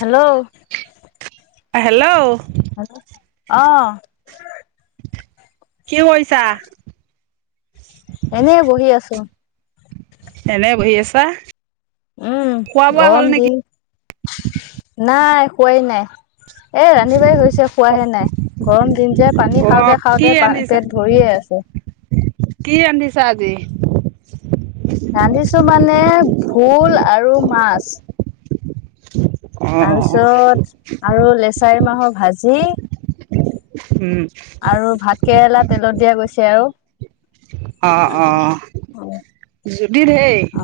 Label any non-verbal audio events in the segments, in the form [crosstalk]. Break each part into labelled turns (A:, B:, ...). A: Hello
B: hello
A: হ অহ
B: কি কইছা?
A: এনেই বহি আছোঁ।
B: এনে বহি আছা?
A: উম
B: খোৱা বোৱা হ'ল
A: গৰম
B: নেকি
A: দিন নাই খোৱাই নাই। এ ৰান্ধি-বাঢ়ি হৈছে খোৱাহে নাই গৰম দিন যে
B: অ
A: পানী খাওঁতে
B: কি
A: খাওঁতে পান
B: ৰান্ধিছা
A: পেট ভৰিয়ে আ আছে।
B: কি ৰান্ধিচা আজি?
A: ৰান্ধিছো মানে ভোল আৰু মাছ।
B: [inaudible]
A: তাৰপিছত আৰু লেচাৰী মাহৰ ভাজি,
B: উম
A: আৰু ভাত কেৰেলা তেলত দিয়া গৈছে আৰু।
B: অঁ অঁ যি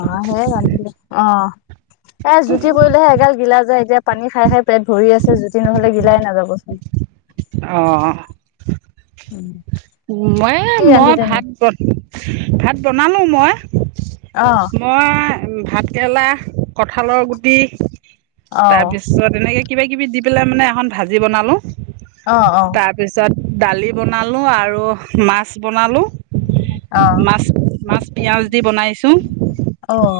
A: অ সেই ৰান্ধিলো অঁ এ জুতি কৰিলেহে এগাল গিলা যায় এতিয়া পানী খাই খাই পেট ভৰি আছে জুতি নহলে গিলাই নাযাবচোন।
B: অ মই এ
A: কি
B: মই
A: ৰান্ধিলেনো
B: ভাত ব ভাত বনালোঁ মই
A: অ
B: মই ভাত কেৰেলা, কঠালৰ গুটি
A: অ
B: তাৰপিছত এনেকে কিবা কিবি দি পেলাই মানে এখন ভাজি বনালোঁ
A: অ অ
B: তাৰপিছত দালি বনালো আৰু মাছ বনালো
A: অহ
B: মাছ মাছ পিয়াজ দি বনাইছো
A: অহ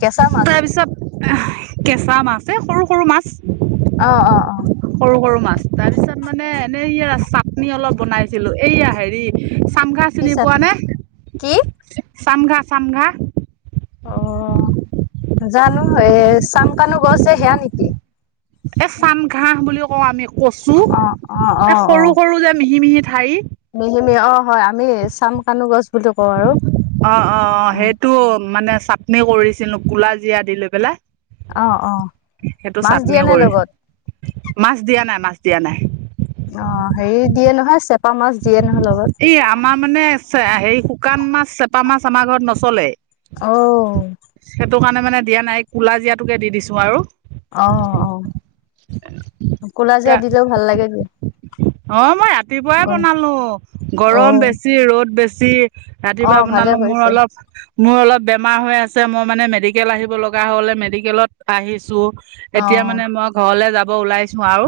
A: কেচা মাছ?
B: তাৰপিছত কেঁচা মাছ এ সৰু সৰু মাছ।
A: অঁ অঁ অঁ।
B: সৰু সৰু মাছ তাৰ পিছত মানে এনেই ই চাটনি অলপ বনাইছিলো এইয়া হেৰি চামঘা
A: সেই
B: চিনি পোৱা
A: চাটনি
B: নে
A: কি?
B: চামঘা চামঘা।
A: অ। জানো এ চাম কানু গছ যে সেয়া নেকি?
B: এ চাম ঘাহ বুলিও কওঁ আমি কচু
A: অ অ
B: এ সৰু সৰু যে মিহি মিহি ঠাৰি
A: মিহি মিহি অ হয় আমি চাম কানো গছ বুলি কওঁ আৰু
B: অ অ অ সেইটো মানে চাটনি কৰিছিলো কোলা জিৰা দি লৈ পেলাই।
A: অ অ
B: সেইটো
A: মাছ
B: চাটনি
A: দিয়ে নে
B: কৰি
A: লগত
B: মাছ দিয়া নাই মাছ। দিয়া নাই।
A: অ' হেৰি দিয়ে নহয় চেপা মাছ দিয়ে নহয় লগত
B: ই, আমাৰ মানে চে হেৰি শুকান মাছ, চেপা মাছ আমাৰ ঘৰত নচলে।
A: ও।
B: সেইটো কাৰণে মানে দিয়া নাই কোলা জিয়া টোকে দি দিছো আৰু।
A: অ', অ' কুলা
B: তা
A: জীয়া দিলেও ভাল লাগে দিয়া।
B: অ' মই ৰাতিপুৱাই বনালো।
A: অ
B: গৰম বেছি ৰ'দ বেছি।
A: অ
B: ৰাতিপুৱা
A: ভালে
B: বনালো মোৰ
A: কৰিছে
B: অলপ মোৰ অলপ বেমাৰ হৈ আছে। মই মানে মেডিকেল আহিব লগা হ'লে মেডিকেলত আহিছো।
A: অ
B: এতিয়া মানে মই ঘৰলে যাব ওলাইছো আৰু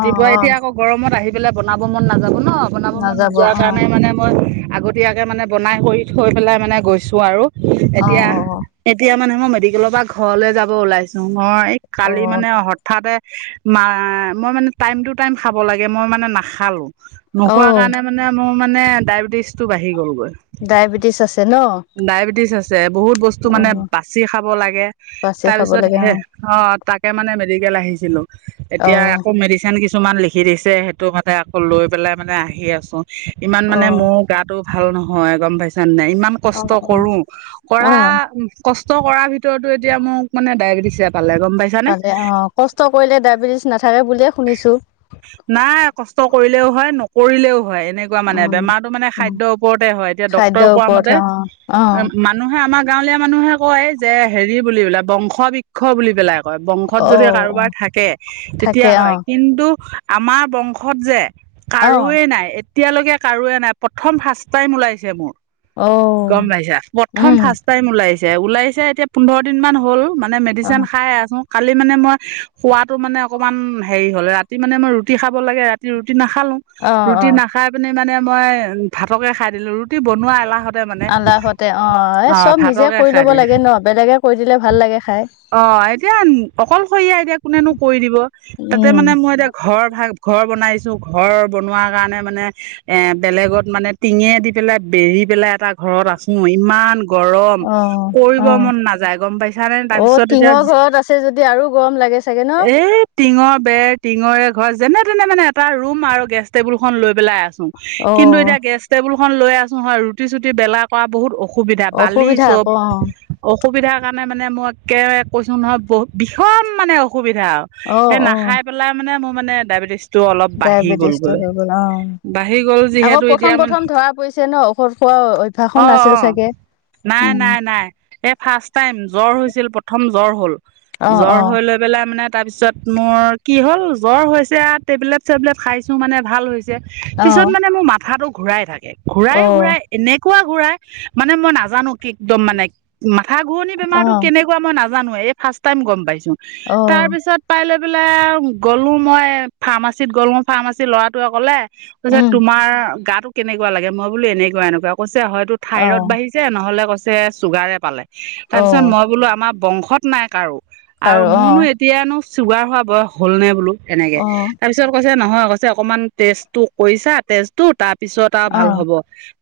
A: অ অ
B: এতিয়া আকৌ গৰমত আহি পেলাই বনাব মন নাযাব ন। বনাব মন
A: নাযাব অ
B: নোযোৱাৰ কাৰণে মানে মই আগতীয়াকে মানে বনাই কৰি থৈ পেলাই মানে গৈছো আৰু।
A: অ
B: এতিয়া-এতিয়া মানে মই মেডিকেলৰ পৰা ঘৰলে যাব ওলাইছো। মই
A: অ
B: কালি মানে হঠাতে মা মই মানে টাইম টু টাইম খাব লাগে মই মানে নাখালো।
A: অ
B: নোখোৱা
A: অ
B: কাৰণে মানে মোৰ মানে ডায়বেটিছ টো বাঢ়ি গ'লগৈ।
A: ডায়েবেটিছ আছে ন।
B: ডায়েবেটিছ আছে। বহুত বস্তু
A: অ
B: মানে বাচি খাব লাগে।
A: বাচি খাব
B: তাৰপিছত
A: লাগে
B: হে অ' তাক তে মানে মেডিকেল আহিছিলো।
A: অ
B: এতিয়া আকৌ মেডিচিন কিছুমান লিখি দিছে। সেইটো মানে আকৌ লৈ পেলাই মানে আহি আছো। ইমান
A: অ
B: মানে মোৰ গাটো ভাল নহয়। গম পাইছা নাই? ইমান
A: অ
B: কষ্ট
A: অ অ
B: কৰো
A: অ
B: কৰা কষ্ট [unintelligible] কৰাৰ ভিতৰতো এতিয়া মোক মানে ডায়েবেটিছে পালে গম পাইছানে
A: পালে অ', কষ্ট কৰিলে ডায়বেটিছ নাথাকে বুলিয়ে শুনিছো।
B: নাই কষ্ট কৰিলেও হয় নকৰিলেও হয় তেনেকুৱা মানে
A: উম
B: বেমাৰতো মানে
A: উম
B: খাদ্যৰ ওপৰতে হয়। এতিয়া ডক্তৰে
A: খাদ্যৰ
B: কোৱা
A: ওপৰত
B: মতে
A: অ অ
B: মানুহে আমাৰ গাঁৱলীয়া মানুহে কয় যে হেৰি বুলিবলে বংশ বৃক্ষ বুলি পেলাই। কয়। বংশত
A: অ
B: যদি
A: অ
B: কাৰোবাৰ থাকে তেতিয়া
A: থাকে অ
B: হয় কিন্তু আমাৰ বংশত যে
A: অ
B: কাৰোৱে নাই এতিয়ালৈকে কাৰোয়ে নাই। প্ৰথম ফাৰ্ষ্ট টাইম ওলাইছে মোৰ।
A: অ
B: গম পাইছা? প্ৰথম
A: উম
B: ফাৰ্ষ্ট টাইম ওলাইছে। ওলাইছে এতিয়া পোন্ধৰ দিন মান হ'ল মানে
A: অ
B: মেডিচিন খাই আছো। কালি মানে মই খোৱাটো মানে অকমান হেৰি হল। ৰাতি মানে মই ৰুটি খাব লাগে ৰাতি ৰুটি না নাখালো।
A: অ অ
B: ৰুটি নাখাই পিনি মানে মই ভাতকে খাই দিলো ৰুটি বনোৱা এলাহত
A: এলাহতে অ'। এ চব নিজে
B: ভাতকে
A: কৰি
B: খাই
A: ল'ব
B: দিলো
A: লাগে ন। বেলেগে কৰি দিলে ভাল লাগে খাই।
B: অ' এতিয়া অকলশৰীয়া এতিয়া কোনেনো কৰি দিব। তাতে
A: উম
B: মানে মই এতিয়া ঘৰ ভাগ ঘৰ বনাইছো। ঘৰ বনোৱাৰ কাৰণে মানে এ বেলেগত মানে টিঙে দি পেলাই বেৰি পেলাই এটা ঘৰত আছো। ইমান গৰম
A: অ অ
B: কৰিব মন নায যায়। গম পাইছা নে
A: অ
B: তাৰপিছত এতিয়া
A: টিঙৰ ঘৰত আছে যদি আৰু গৰম লাগে চাগে ন
B: এ' টিঙৰ বেৰ টিঙৰে ঘৰ যেনে তেনে মানে এটা ৰুম আৰু গেষ্ট টেবুল খন লৈ পেলাই অছো
A: অ
B: কিন্তু এতিয়া গেষ্ট টেবুল খন লৈ আছো হয় ৰুটি চুটি বেলা কৰা বহুত অসুবিধা বালি
A: অসুবিধা
B: চব
A: আকৌ অ
B: অসুবিধাৰ কাৰণে মানে মই কে কৈছোঁ নহয় বহুত [unintelligible] মানে অসুবিধা। [unintelligible] হে
A: অ', অ',
B: নাখাই পেলাই মানে ময় মানে ডায়বেটিছ
A: ডায়েবেটিছটো হৈ গল অ'।
B: বাঢ়ি গ'ল
A: আকৌ
B: যিহেতু এতিয়া
A: প্ৰথম
B: মানে
A: প্ৰথম ধৰা পৰিছে ন। ঔষধ খ অ' অভ্যাসো
B: অঁ
A: নাছিল
B: অঁ
A: চাগে।
B: নাই,
A: উম,
B: নাই-নাই এ ফাষ্ট টাইম জ্বৰ হৈছিল প্ৰথম জ্বৰ হ'ল
A: অ',
B: জ্বৰ
A: অ',
B: হৈ লৈ পেলাই মানে তাৰপিছত মোৰ কি হ'ল জ্বৰ হৈছে টেবলেট চেবলেট খাইছোঁ মানে ভাল হৈছে [unintelligible] পিছত
A: অ',
B: মানে মোৰ মাথাটো ঘূৰাই থাকে ঘূৰাই
A: অ',
B: ঘূৰাই এনেক নেকুৱা ঘূৰাই মানে মই নাজানো একদম মানে মাথা ঘুৰণি বেমাৰতটো
A: অ',
B: কেনেকুৱা মানে নাজানো এ ফাষ্ট টাইম গম পাইচো। তাৰ
A: অ',
B: পিচত [unintelligible] এইফালে গ'লো মই ফাৰ্মাচীত গ'লো ফাৰ্মাচীৰ ল'ৰাটোৱে ক'লে কৈছে
A: উম,
B: তোমাৰ গাতো কেনেকুৱা লাগে মই বোলো এনেকুৱা এনেকুৱা কৈছ হয়তো থাইৰইড
A: অ',
B: বাঢ়িছে নহলে কৈছে চুগাৰে পালে তাৰ পিছত
A: অ',
B: মই বোলো আমাৰ বংশত নাই কাৰো আৰু মোৰনো এতিয়ানো চুগাৰ হোৱা বয়স হ'ল নে বোলো তেনেকে
A: অ',
B: তাৰপিছত কৈছে নহয় কৈছে অকনমান তেজটো কৰিছা তেজো তাৰ পিছত আৰু ভাল
A: অ',
B: হব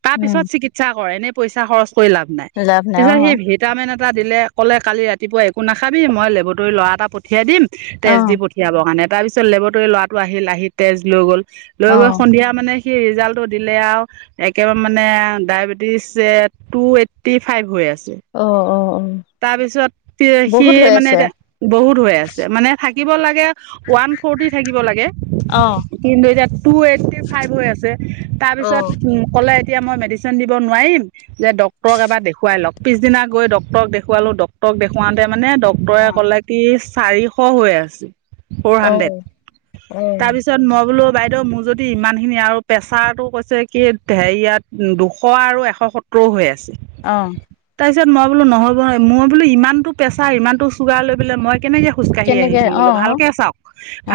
B: তাৰ
A: উম,
B: পিছত চিকিৎসা কৰে এনেই পইচা খৰচ কৰি লাভ নাই
A: লাভ নাই অ',
B: তাৰিছত সি ভিটামিন এটা দিলে ক'লে কালি ৰাতিপুৱা একো নাখাবি মই লেবটৰী ল'ৰা এটা পঠিয়াই দিম তেজ
A: অ',
B: দি পঠিয়াবৰ কাৰণে তাৰপিছত লেবটৰী ল'ৰাটো আহিল আহি তেজ লৈ গ'ল লৈ গৈ
A: অ',
B: সন্ধিয়া মানে কি ৰিজাল্টটো দিলে আও একেবাৰে মানে ডায়বেটিচ এ টু এইটি ফাইভ হৈ
A: অ', অ', অ',
B: তাৰপিছত সি
A: বহুত হৈ
B: মানে
A: আছে
B: এতিয়া বহুত হৈ আছে মানে থাক থাকিব লাগে ওৱান ফৰটি থাকিব লাগে
A: অ',
B: কিন্তু এতি টু এইটি ফাইভ হৈ আছে তাৰ পিছত
A: অ',
B: উম কলে এতিয়া মই মেডিচেন দিব নোৱাৰিম যে ডক্টৰ এবাৰ দেখো খুৱাই লওক পিছদিনা গৈ ডক্টৰক দেখুৱালোঁ ডক্টৰে দেখুৱাওঁতে মানে ডক্টৰে
A: অ',
B: ক'লে কি চাৰিশ হৈ আছে ফ'ৰ হাণ্ড্ৰেড
A: অ', অ',
B: তাৰপিছত মই বোলো বাইদেউ মোৰ যদি ইমানখিনি আৰু প্ৰেছাৰটো কৈছে কি হেৰিয়াত দুশ আৰু এশ সত্ত ক্ৰ' হৈ আছে
A: অ
B: তাৰ পিছত মই বোলো নহ'ব ন মই বোলো ইমানটো প্ৰেছাৰ ইমানটো চুগাৰ লৈ বোলে মই কেনেকে খোজকাঢ়ি
A: কেনেকে
B: আহিছো বোলো
A: অ',
B: ভালকে চাওক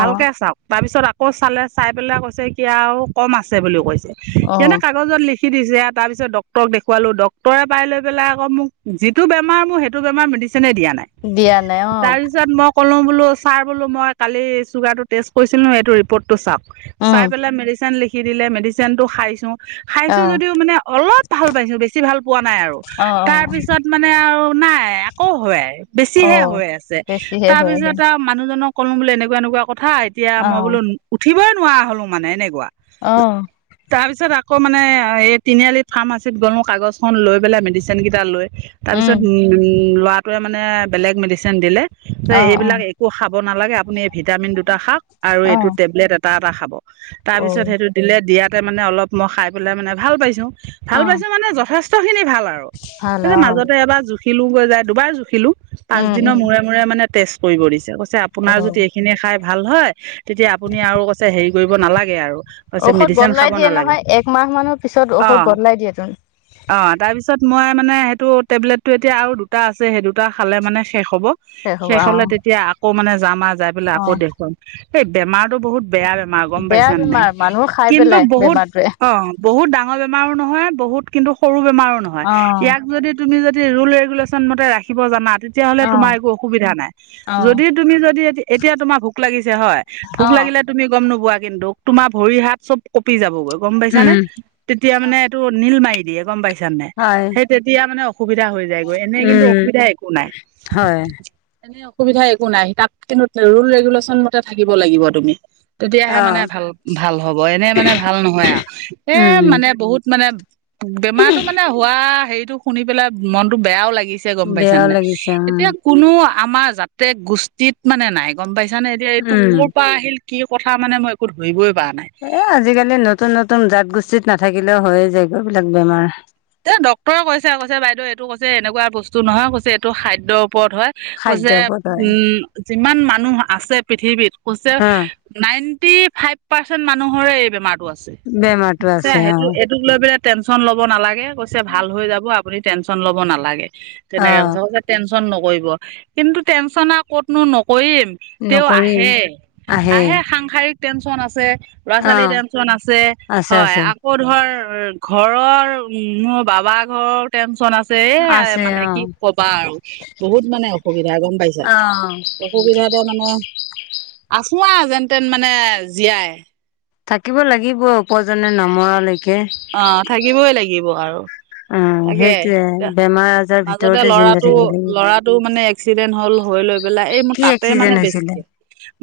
A: অ',
B: চাওক তাৰ পিছত আকৌ চালে চাই পেলাই কৈছে কি আও কম আছে বুলিও কৈছে সিয়তে
A: অ',
B: কাগজত লিখি কি দিছে এয়া তাৰপিছত ডক্টৰক দেখুৱালো ডক্টৰে পাই লৈ পেলাই মোক যিটো বেমাৰ মোৰ সেটো বেমাৰ মেডিছ চেনে দিয়া নাই
A: দিয়া নাই অ',
B: তাৰপিছত মোক কলোং বোলো ছাৰ বোলো মই কালি চুগাৰটো টেষ্ট কৰিছিলোঁ এইটো ৰিপৰ্টটো চাওক
A: উম,
B: চাই পেলাই মেডিচেন লিখি দিলে মেডিচেন টো খাইছো খাইছো
A: অ',
B: যদিও মানে অলপ ভাল পাইছো বেছি ভাল পোৱা নাই আৰু
A: অ', অ',
B: তাৰপিছত মানে আৰু নাই আকৌ হয়
A: অ
B: বেছিহে হৈ আছে
A: বেছিহে হৈ আহে
B: তাৰপিছত আও মানুহজন ক ক'লো বোলেং এনেকুৱা এনেকুৱা কথা এতিয়া
A: অ
B: মই বোলো উঠিবই নোৱাৰা হলো মানে এনেকুৱা
A: অ
B: তাৰ পিছত আকৌ মানে এই তিনিআলি ফাৰ্মাছিত গ'লোং কাগজ খন লৈ পেলাই মেডিচেন কেইটা লৈ তাৰ
A: উম
B: পিছত উম ল'ৰাটোৱে মানে বেলেগ মেডিচেন দিলে যে
A: অ অ
B: এইবিলাক একো খাব নালাগে আপুনি এই ভিটামিন দুটা খাক আৰু
A: অ
B: এইটো টেবলেট এটা এটা খাব তাৰ
A: অ
B: পিছত সেইটো দিলে দিয়াতে মানে অলপ মই খাই পেলাই মানে ভাল পাইছো ভাল
A: অ
B: পাইছো মানে যথেষ্ট খিনি ভাল আৰু
A: ভাল অ
B: মাজতে এবাৰ জুখিলো গৈ যায় দুবাৰ জুখিলো
A: উম
B: পাচদিনৰ
A: উম
B: মূৰে মূৰে মানে তেজ কৰিব দিছে কৈছে
A: অ
B: আপোনাৰ যদি এইখিনি খাই ভাল হয়। তেতিয়া আপুনি আৰু কৈছে হেৰি কৰিব নালাগে আৰু কৈছে
A: ঔষধ
B: মেডিচেন খাব নালাগে।
A: ষধ
B: অ',
A: বদলাই দিয়ে তোন
B: অ তাৰপিছত মই মানে সেইটো টেবলেটটো এতিয়া আৰু দুটা আছে সেই দুটা খালে মানে শেষ হ'ব
A: হ'ব
B: শেষ
A: অ
B: হলে তেতিয়া আকৌ মানে যাম আ যাই পেলাই
A: অ
B: আকৌ দেখুৱাম এই বেমাৰটো বহুত বেয়া বেমাৰ গম
A: বেয়া
B: পাইছা নে নাই
A: বেমাৰ মানুহ খাই
B: কিন্তু
A: পেলাই
B: বহুত
A: বেমাৰটোৱে
B: অ বহুত ডাঙৰ বেম বেমাৰো নহয় বহুত কিন্তু সৰু বেমাৰো নহয়
A: অ
B: ইয়াক যদি তুমি যদি ৰুল ৰেগুলেশ্যন মতে ৰাখিব জানাত তেতিয়াহলে
A: অ
B: তোমাৰ একো অসুবিধা নাই
A: অ
B: যদি তুমি যদি এতিয়া তোমাৰ ভোক লাগিছে হয়
A: অ
B: ভোক লাগ কেলে তুমি গম নোপোৱা কিন্তু তোমাৰ ভৰি হাত চব কঁপি যাবগৈ গম পাইছা নে
A: উম
B: তেতিয়া মানে এইটো নীল মাৰি দিয়ে গম পাইছা নাই
A: হয়
B: সেই তেতিয়া মানে অসুবিধা হৈ যায়গৈ এনে কিন্তু অসুবিধা একো নাই
A: এহ
B: এনে অসুবিধা একো নাই তাত কিন্তু ৰুল ৰেগুলেশ্যন মতে থাকিব লাগিব তুমি
A: অ
B: তেতিয়াহে মানে ভাল ভাল হ'ব এনে মানে ভাল নহয় আও এ
A: উম
B: মানে বহুত মানে বেমাৰটো মানে হোৱা হেৰিটো শুনি পেলাই মনতো বেয়াও লাগ লাগিছে গম পাইছা নে
A: বেয়াও
B: নাই
A: লাগিছে উম
B: এতিয়া কোনো আমাৰ জাতে গোষ্ঠীত মানে নাই গম পাইছ জানে এতিয়া এইটো
A: উম
B: ক'ৰ পৰা আহিল কি কথা মানে মই একো ধৰিবই পৰা নাই
A: এ আজিকালি নতুন নতুন জাত গোষ্ঠীত নাথাকিলেও হয়ে যায়গৈ এইবিলাক বেমাৰ
B: এ ডাক্তৰে কৈছে কৈছে বাইদেউ এইটো কৈছে এনেকুৱা বস্তু নহয় কৈছে এইটো খাদ্য ওপৰত হয় কৈছে
A: খাদ্যৰ ওপৰত হয়
B: উম যিমান মানুহ আছে পৃথিৱীত কৈছে
A: হা
B: নাইন টি ফাইভ পাৰ্চেন্ত মানুহৰে এই বেমাৰটো আছে
A: বেমাৰতো
B: কৈছে
A: আছে অ
B: সেটো এইটোক লৈ পেলাই টেনচন লব নালাগে কৈছে ভাল হৈ যাব আপুনি টেনচন ল'ব নালাগে
A: অ
B: তেনেকে কৈছে হব টেনচ টেনচন নকৰিব কিন্তু টেনচন আও ক'ত নো ন কৰিম তেওঁ
A: নকৰিম
B: আহে আহে সাংসাৰিক টেনচন আছে ল'ৰা
A: অ
B: ছোৱালীৰ টেনচন আছে
A: আছে
B: হয়
A: আছে
B: আকৌ ধৰ ঘৰৰ উম মোৰ বাবাৰ ঘৰৰ টেনচন আছে ছে সেয়াই
A: আছে
B: মানে
A: অ
B: কি কবা আৰু বহুত মানে অসুবিধা গম পাইছা
A: অ
B: অসুবিধাতে মানে আছো আও যেন তেন মানে জীয়াই
A: থাকিব লাগিব উপৰজনে নমৰালৈ
B: অ থাকিবই লাগিব আৰু
A: অ
B: তাকে
A: সেইটোয়ে
B: এয়া
A: বেমাৰ আজাৰ
B: মাজতে
A: ভিতৰতে জিন্দা
B: লৰাটো
A: থাকিব লাগিব
B: লৰাটো মানে এক্সিডেণ্ট হ'ল হৈ লৈ পিলাই এ মই
A: কি
B: তাতে মানে
A: এক্সিডেন্ট হৈছিলে
B: বেছিকে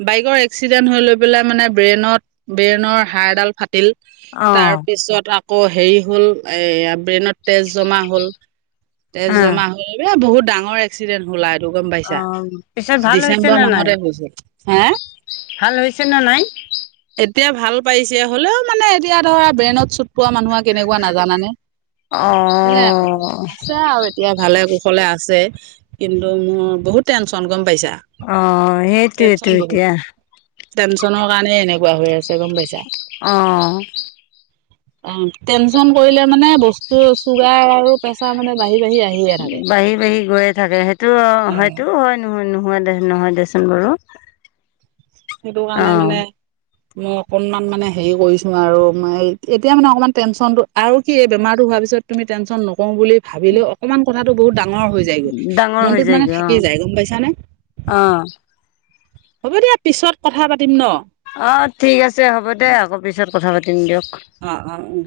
B: বাইকৰ এক্সিডেন্ট হৈ লৈ পেলাই মানে ব্ৰেইনত ব্ৰেইনৰ হাড়ডাল ফাটিল
A: অ
B: তাৰ পিছত আকৌ হেৰি হ'ল এ ব্ৰেইনত তেজ জমা হ'ল তেজ
A: অ
B: জমা হল এ বহুত ডাঙৰ এক্সিডেণ্ট হ'ল আ টো গম
A: অ
B: পাইছা
A: পিছত ভাল হৈছে
B: ডিচেম্বৰ
A: নে নাই
B: মাহতে গৈছিল হে
A: ভাল হৈছে নে নাই
B: এতিয়া ভাল পাইছে হ'লেও মানে এতিয়া ধৰা ব্ৰেইনত চুট পোৱা মানুহ আ কেনেকুৱা নাজানানে
A: অ
B: সেয়া মানে আছে আৰু এতিয়া ভালে কুশলে আছে আছে কিন্তু মোৰ বহুত টেনচন গম পাইছা
A: অ সেইটোৱে টো
B: টেনচন বহুত
A: এতিয়া
B: টেনচনৰ কাৰণে এনেকুৱা হৈ আছে গম পাইছা
A: অহ
B: অ টেনচন কৰিলে মানে বস্তু চুগাৰ আৰু প্ৰেচাৰ মানে বাঢ়
A: বাঢ়ি বাঢ়ি গৈয়ে থাকে সেইটো
B: অ
A: সেইটোও হয় নোহো নহ হোৱা দে নহয় দেচোন বাৰু
B: সেইটো কাৰণে
A: অঁ
B: মানে মই অকনমান মানে হেৰি কৰিছো আৰু মই এতিয়া মানে অকমান টেনচনটো আৰু কি এই বেমাৰটো হোৱা পিছত তুমি টেনচন নকৰোঁ বুলি ভাবিলেও অকমান কথাটো বহুত ডাঙ ডাঙৰ হৈ যায়গৈ
A: ডাঙৰ হৈ
B: মনটোত মানে
A: যায়গৈ
B: থাকি
A: অঁ
B: যায় গম পাইছানে
A: অঁ
B: হ'ব দিয়া পিছত কথা পাতিম ন
A: অ ঠিক আছে হ'ব দে আকৌ পিছত কথা পাতিম দিয়ক
B: অ অ উম